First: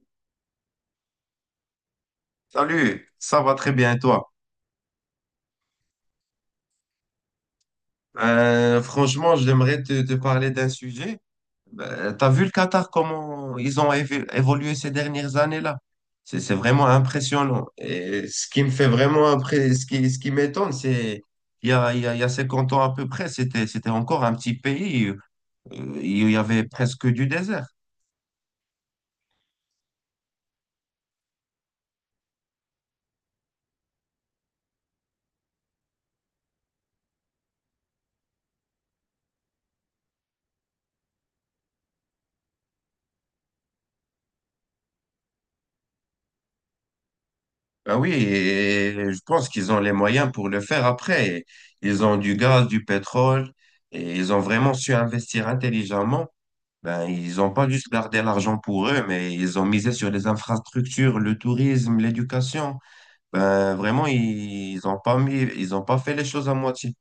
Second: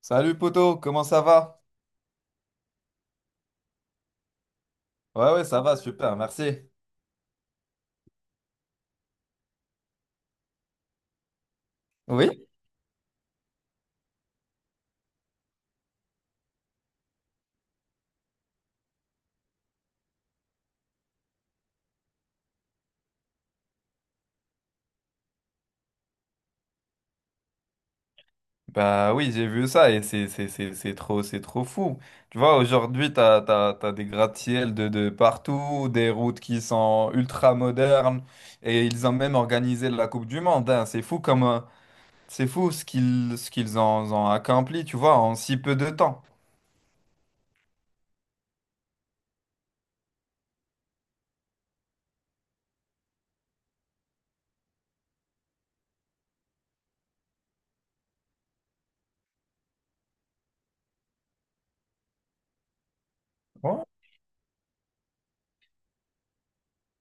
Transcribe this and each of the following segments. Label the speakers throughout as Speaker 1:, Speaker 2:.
Speaker 1: Salut poto, comment ça va?
Speaker 2: Salut, ça va très bien et toi?
Speaker 1: Ouais ouais ça va super, merci.
Speaker 2: Franchement, j'aimerais te parler d'un sujet. T'as vu
Speaker 1: Oui?
Speaker 2: le Qatar, comment ils ont évolué ces dernières années-là? C'est vraiment impressionnant. Et ce qui me fait vraiment ce qui m'étonne, c'est il y a, il y a, il y a 50 ans à peu près, c'était encore un petit pays. Il y avait presque du désert.
Speaker 1: Bah oui j'ai vu ça et c'est trop fou. Tu vois aujourd'hui t'as des gratte-ciel de partout, des routes qui sont ultra modernes et ils ont même organisé la Coupe du Monde, hein. C'est fou ce qu'ils ont accompli tu vois en si peu de temps.
Speaker 2: Ben oui, et je pense qu'ils ont les moyens pour le faire après. Ils ont du gaz, du pétrole, et ils ont vraiment su investir intelligemment. Ben, ils n'ont pas juste gardé l'argent pour eux, mais ils ont misé sur les infrastructures, le tourisme, l'éducation. Ben, vraiment, ils ont pas fait les choses à moitié.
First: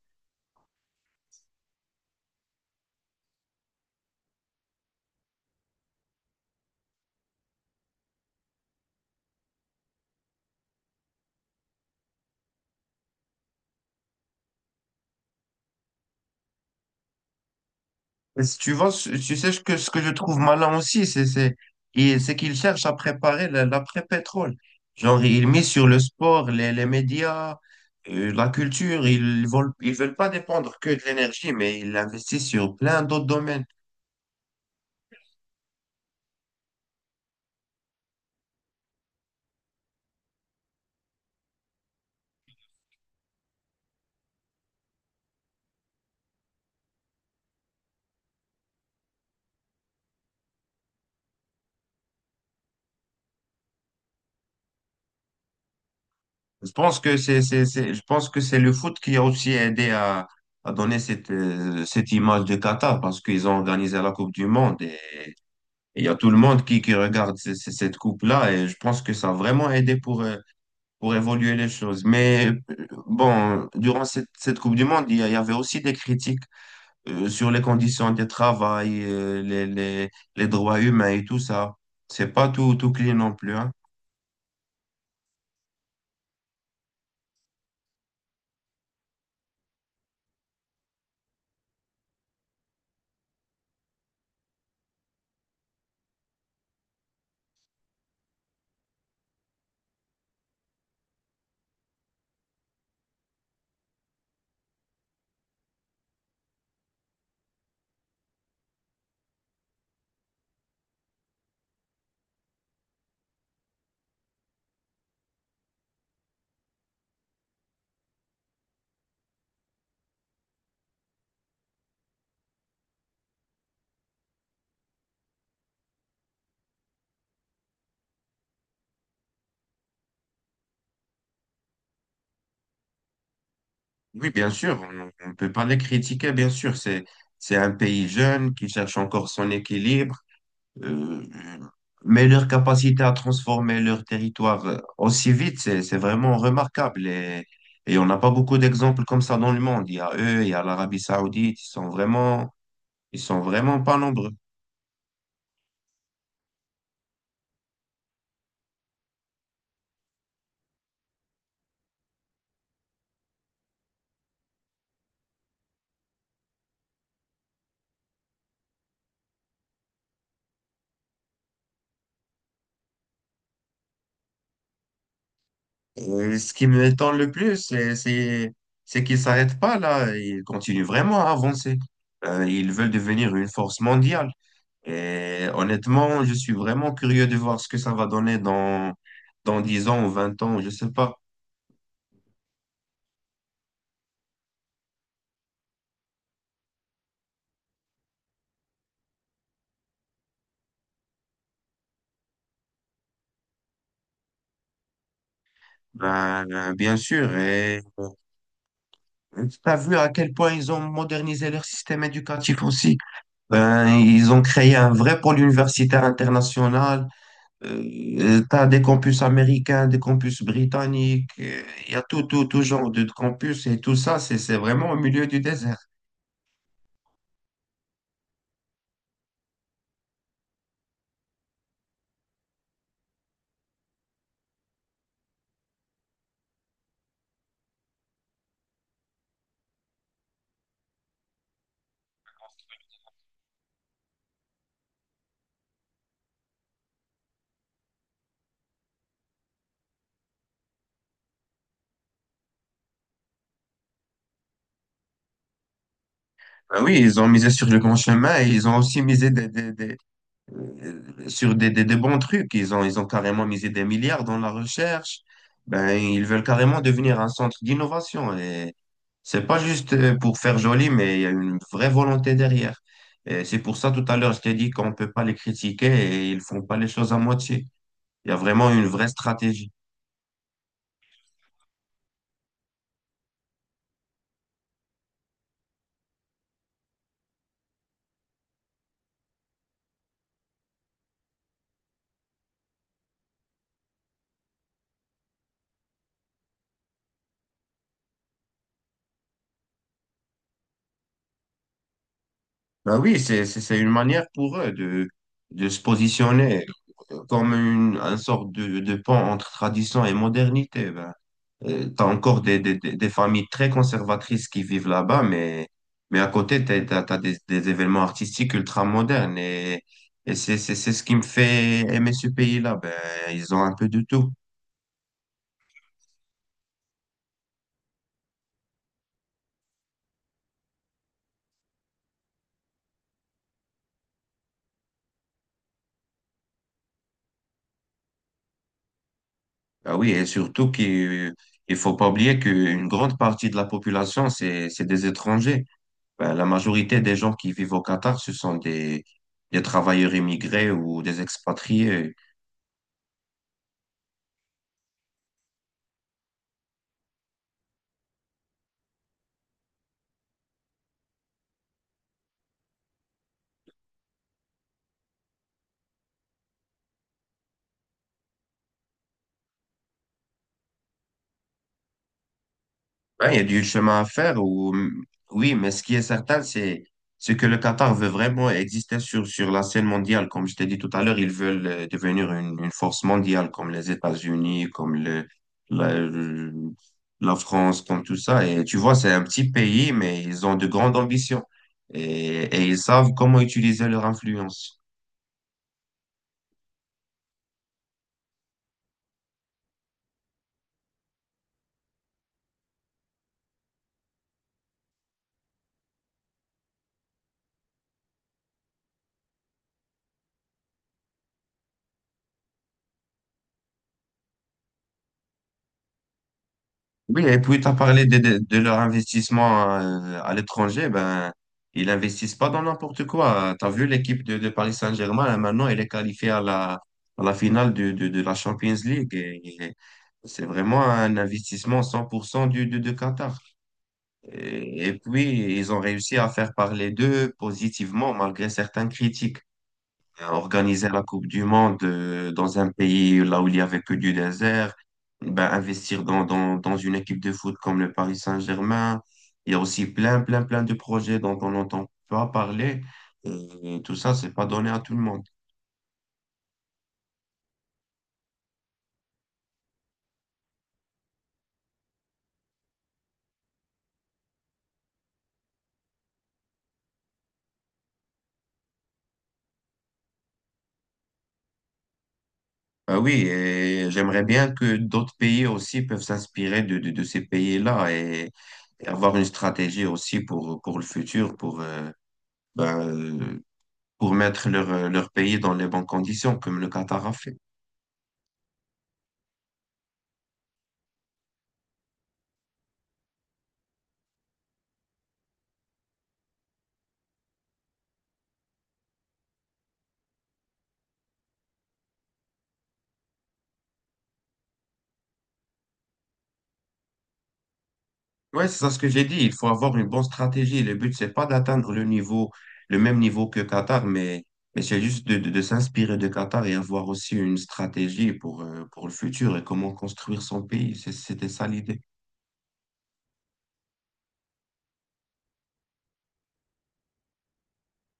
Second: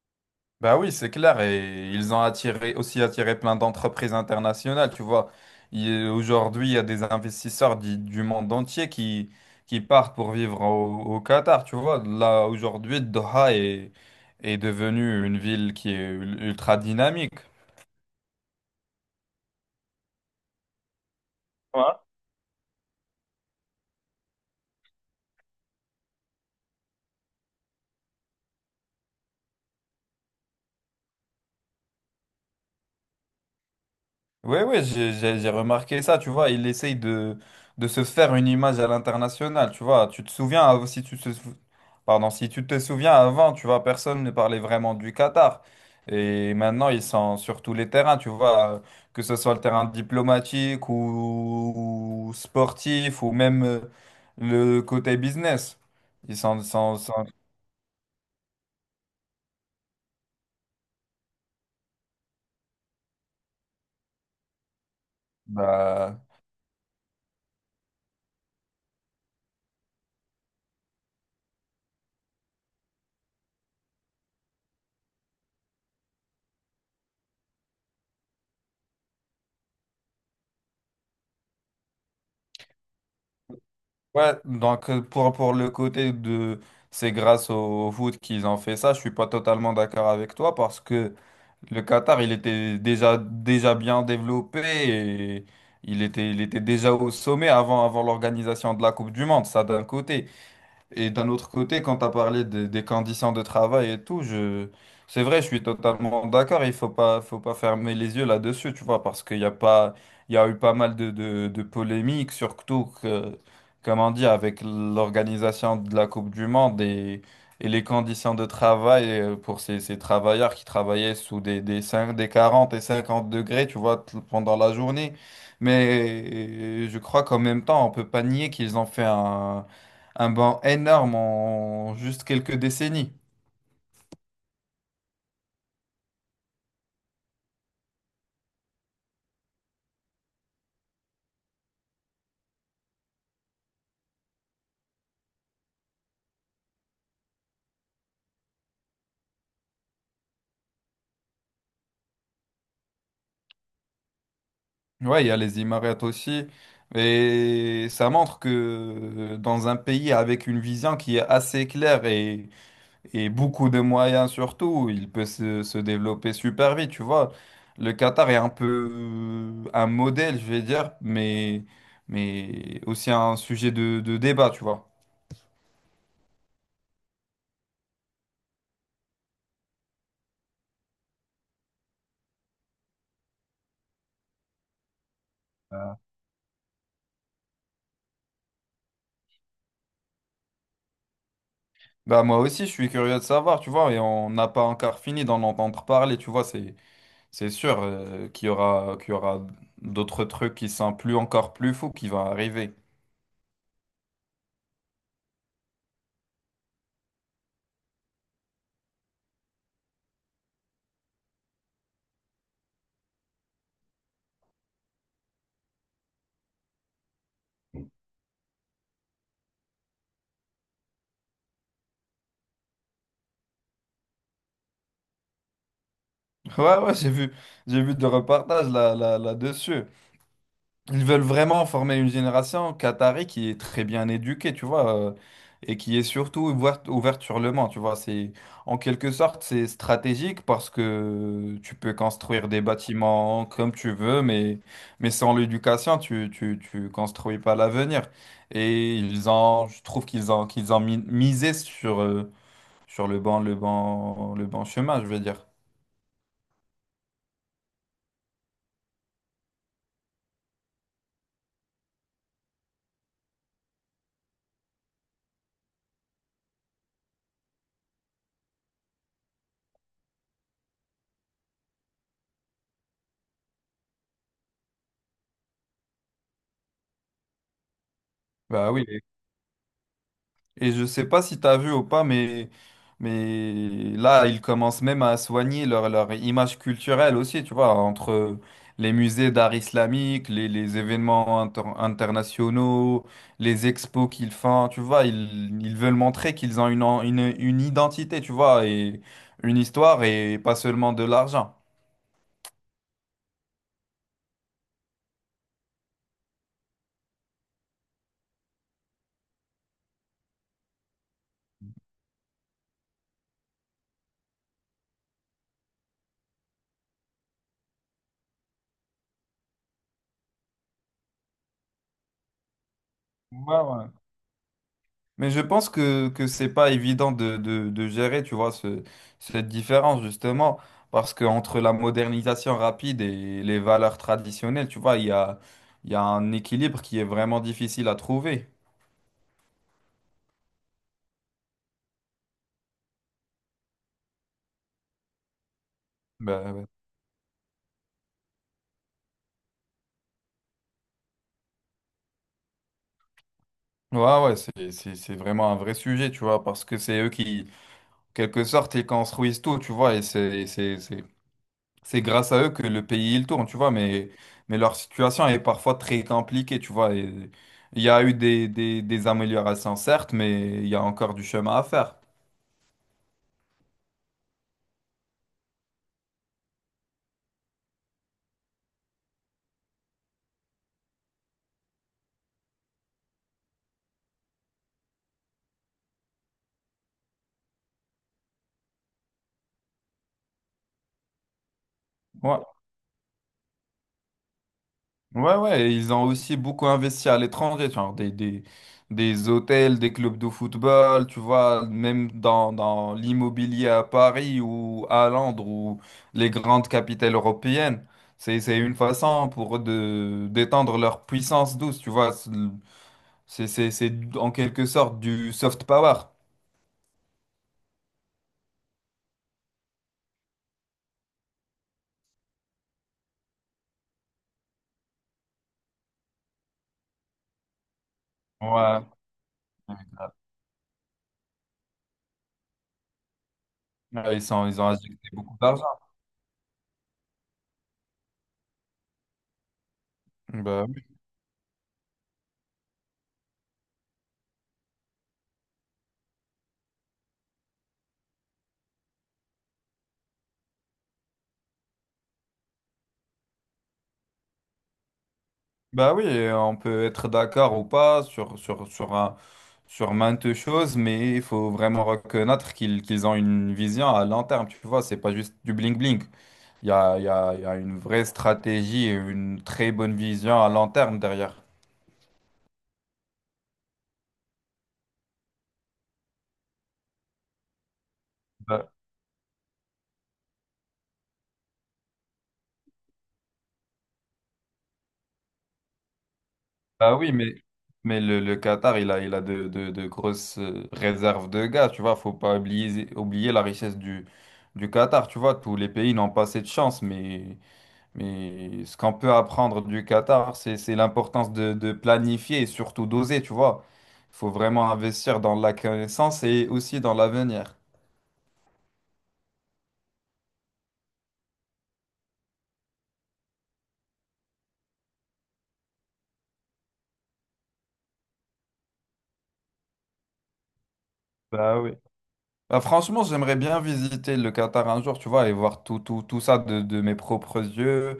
Speaker 1: Bah oui, c'est clair. Et ils ont aussi attiré plein d'entreprises internationales. Tu vois, aujourd'hui, il y a des investisseurs du monde entier qui, partent pour vivre au Qatar. Tu vois, là, aujourd'hui, Doha est devenue une ville qui est ultra dynamique.
Speaker 2: Et si tu vois, tu sais ce que je trouve malin aussi, c'est, c'est,
Speaker 1: Ouais.
Speaker 2: et c'est qu'ils cherchent à préparer l'après-pétrole. Genre, ils misent sur le sport, les médias, la culture. Ils veulent pas dépendre que de l'énergie, mais ils investissent sur plein d'autres domaines.
Speaker 1: Ouais, ouais, j'ai remarqué ça, tu vois, il essaye de se faire une image à l'international, tu vois, tu te souviens, av- si tu te, sou- pardon, si tu te souviens avant, tu vois, personne ne parlait vraiment du Qatar, et maintenant ils sont sur tous les terrains, tu vois, que ce soit le terrain diplomatique ou, sportif, ou même le côté business, ils sont,
Speaker 2: Je
Speaker 1: sont,
Speaker 2: pense que
Speaker 1: sont-
Speaker 2: c'est- je pense que c'est le foot qui a aussi aidé à, donner cette image de Qatar parce qu'ils ont organisé la Coupe du Monde et il y a
Speaker 1: bah.
Speaker 2: tout le monde qui regarde cette coupe-là et je pense que ça a vraiment aidé pour évoluer les choses. Mais bon, durant cette Coupe du Monde, il y avait aussi des critiques sur les conditions de travail, les droits humains et tout ça. C'est pas tout, tout clean non plus, hein.
Speaker 1: Ouais, donc pour le côté de c'est grâce au foot qu'ils ont fait ça, je suis pas totalement d'accord avec toi parce que le Qatar, il était déjà bien développé et il était déjà au sommet avant l'organisation de la Coupe du Monde, ça d'un côté. Et d'un autre côté, quand tu as parlé des conditions de travail et tout, c'est vrai, je suis totalement d'accord. Il faut pas fermer les yeux là-dessus, tu vois, parce qu'il y a eu pas mal de polémiques, surtout que, comme on dit, avec l'organisation de la Coupe du Monde et les conditions de travail pour ces travailleurs qui travaillaient sous des 5, des 40 et 50 degrés, tu vois, pendant la journée. Mais je crois qu'en même temps, on peut pas nier qu'ils ont fait un banc énorme en juste quelques décennies.
Speaker 2: Oui, bien sûr, on ne peut pas les critiquer, bien sûr. C'est un pays jeune qui cherche encore son équilibre, euh, mais leur capacité à transformer leur territoire, aussi vite, c'est vraiment remarquable. Et on n'a pas beaucoup d'exemples comme ça dans le monde. Il y a eux, il y a l'Arabie Saoudite, ils sont vraiment pas nombreux.
Speaker 1: Ouais, il y a les Émirats aussi. Et ça montre que dans un pays avec une vision qui est assez claire et beaucoup de moyens surtout, il peut se développer super vite, tu vois. Le Qatar est un peu un modèle, je vais dire, mais aussi un sujet de débat, tu vois.
Speaker 2: Et ce qui me m'étonne le plus, c'est qu'ils s'arrêtent pas là, ils continuent vraiment à avancer. Ils veulent devenir une force mondiale. Et honnêtement, je suis vraiment curieux de voir ce que ça va donner dans 10 ans ou 20 ans, je sais pas.
Speaker 1: Bah moi aussi, je suis curieux de savoir, tu vois, et on n'a pas encore fini d'en entendre parler, tu vois, c'est... C'est sûr qu'il y aura d'autres trucs qui sont plus encore plus fous qui vont arriver.
Speaker 2: Ben, bien sûr. Et tu as vu à quel point ils ont modernisé leur système éducatif aussi. Ben, ils ont créé un vrai pôle universitaire international. Tu as des campus américains, des campus britanniques. Il y a tout, tout, tout genre de campus et tout ça, c'est vraiment au milieu du désert.
Speaker 1: Ouais, ouais, j'ai vu des reportages là-dessus. Ils veulent vraiment former une génération qatari qui est très bien éduquée, tu vois, et qui est surtout ouverte sur le monde, tu vois. C'est, en quelque sorte, c'est stratégique parce que tu peux construire des bâtiments comme tu veux, mais sans l'éducation, tu construis pas l'avenir. Je trouve qu'ils ont misé sur le bon chemin, je veux dire.
Speaker 2: Ben oui, ils ont misé sur le grand chemin et ils ont aussi misé des- sur des bons trucs. Ils ont carrément misé des milliards dans la recherche. Ben, ils veulent carrément devenir un centre d'innovation. Et c'est pas juste, pour faire joli, mais il y a une vraie volonté derrière. Et c'est pour ça, tout à l'heure, je t'ai dit qu'on peut pas les critiquer et ils font pas les choses à moitié. Il y a vraiment
Speaker 1: Bah
Speaker 2: une
Speaker 1: oui.
Speaker 2: vraie stratégie.
Speaker 1: Et je sais pas si t'as vu ou pas, mais là, ils commencent même à soigner leur image culturelle aussi, tu vois, entre les musées d'art islamique, les événements internationaux, les expos qu'ils font, tu vois, ils veulent montrer qu'ils ont une identité, tu vois, et une histoire et pas seulement de l'argent.
Speaker 2: Ben oui, c'est une manière pour eux de, se positionner comme une sorte de pont entre tradition et modernité. Ben, tu as encore des familles très conservatrices qui vivent là-bas, mais à côté, t'as des, événements artistiques ultra modernes. Et c'est ce qui me fait aimer ce pays-là. Ben, ils ont un peu de tout.
Speaker 1: Mais je pense que c'est pas évident de gérer, tu vois, cette différence, justement, parce que entre la modernisation rapide et les valeurs traditionnelles, tu vois, il y a un équilibre qui est vraiment difficile à trouver.
Speaker 2: Ah oui, et surtout qu'il il faut pas oublier qu'une grande partie de la population, c'est des étrangers. Ben, la
Speaker 1: Ben,
Speaker 2: majorité des gens qui vivent au Qatar, ce sont des travailleurs immigrés ou des expatriés.
Speaker 1: ouais, ouais, ouais, c'est vraiment un vrai sujet, tu vois, parce que c'est eux qui, en quelque sorte, ils construisent tout, tu vois, et c'est grâce à eux que le pays il tourne, tu vois, mais leur situation est parfois très compliquée, tu vois. Et il y a eu des améliorations, certes, mais il y a encore du chemin à faire.
Speaker 2: Ouais, il y a du chemin à faire. Oui, mais ce qui est certain, c'est que le Qatar veut vraiment exister sur la scène mondiale. Comme je t'ai dit tout à l'heure, ils veulent, devenir une force mondiale, comme les États-Unis, comme la, le- la France, comme tout ça. Et tu vois, c'est un petit pays, mais ils ont de grandes ambitions.
Speaker 1: Ouais,
Speaker 2: Et ils savent comment utiliser leur influence.
Speaker 1: ouais, ouais. Et ils ont aussi beaucoup investi à l'étranger, genre des hôtels, des clubs de football, tu vois, même dans l'immobilier à Paris ou à Londres ou les grandes capitales européennes. C'est une façon pour eux de d'étendre leur puissance douce, tu vois. C'est en quelque sorte du soft power.
Speaker 2: Oui, et puis tu as parlé de leur investissement, à l'étranger. Ben, ils investissent pas dans n'importe quoi. Tu as vu l'équipe de Paris Saint-Germain, là, maintenant, elle est qualifiée à la finale de la Champions
Speaker 1: Ouais.
Speaker 2: League. Et c'est vraiment un investissement 100% du, de Qatar.
Speaker 1: Ouais, ils ont
Speaker 2: Et, et
Speaker 1: injecté beaucoup
Speaker 2: puis,
Speaker 1: d'argent.
Speaker 2: ils ont réussi à faire parler d'eux positivement malgré certaines critiques,
Speaker 1: Bah, oui.
Speaker 2: organiser la Coupe du Monde, dans un pays là où il y avait que du désert, ben, investir dans une équipe de foot comme le Paris Saint-Germain. Il y a aussi plein, plein, plein de projets dont on n'entend pas parler. Et tout ça, c'est pas donné à tout le monde.
Speaker 1: Bah oui, et on peut être d'accord ou pas sur maintes choses, mais il faut vraiment reconnaître qu'ils ont une vision à long terme. Tu vois, c'est pas juste du bling-bling. Il y a, il y a, il y a une vraie stratégie et une très bonne vision à long terme derrière.
Speaker 2: Ben oui, et j'aimerais bien que d'autres pays aussi peuvent s'inspirer de ces pays-là et avoir une stratégie aussi pour le futur, ben, pour mettre leur pays dans les bonnes conditions, comme le
Speaker 1: Ah
Speaker 2: Qatar
Speaker 1: oui,
Speaker 2: a
Speaker 1: mais,
Speaker 2: fait.
Speaker 1: mais le Qatar, il a de grosses réserves de gaz, tu vois. Faut pas oublier la richesse du Qatar, tu vois. Tous les pays n'ont pas cette chance, mais ce qu'on peut apprendre du Qatar, c'est l'importance de planifier et surtout d'oser, tu vois. Faut vraiment investir dans la connaissance et aussi dans l'avenir.
Speaker 2: Oui, c'est ça ce que j'ai dit. Il faut avoir une bonne stratégie. Le but, c'est pas d'atteindre le niveau, le même niveau que Qatar, mais c'est juste de s'inspirer de Qatar et avoir aussi une stratégie pour le futur et comment construire son pays. C'était ça
Speaker 1: Bah oui.
Speaker 2: l'idée.
Speaker 1: Bah, franchement, j'aimerais bien visiter le Qatar un jour, tu vois, et voir tout ça de mes propres yeux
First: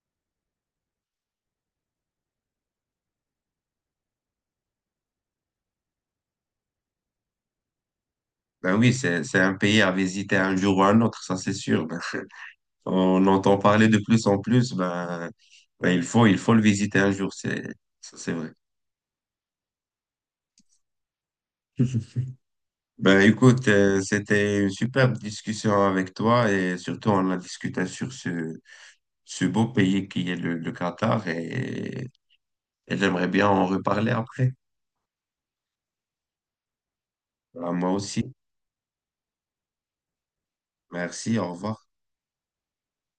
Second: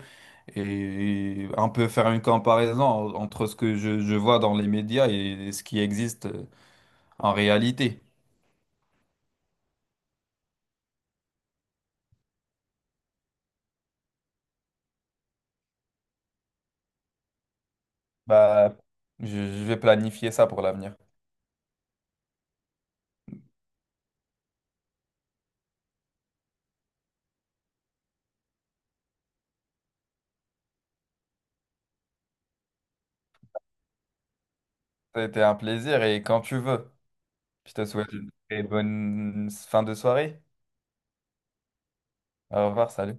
Speaker 1: et un peu faire une comparaison entre ce que je vois dans les médias et ce qui existe en réalité.
Speaker 2: Ben oui, c'est un pays à visiter un jour ou un autre, ça c'est sûr. On entend parler de plus en plus, ben, il faut le visiter un jour, ça, c'est vrai.
Speaker 1: Bah, je vais planifier ça pour l'avenir.
Speaker 2: Ben, écoute, c'était une superbe discussion avec toi et surtout on a discuté sur ce beau pays qui est le Qatar et j'aimerais bien en reparler après.
Speaker 1: Ça a été un plaisir et quand tu veux,
Speaker 2: Ben,
Speaker 1: je te
Speaker 2: moi
Speaker 1: souhaite une
Speaker 2: aussi.
Speaker 1: très bonne fin de soirée.
Speaker 2: Merci, au revoir.
Speaker 1: Au revoir, salut.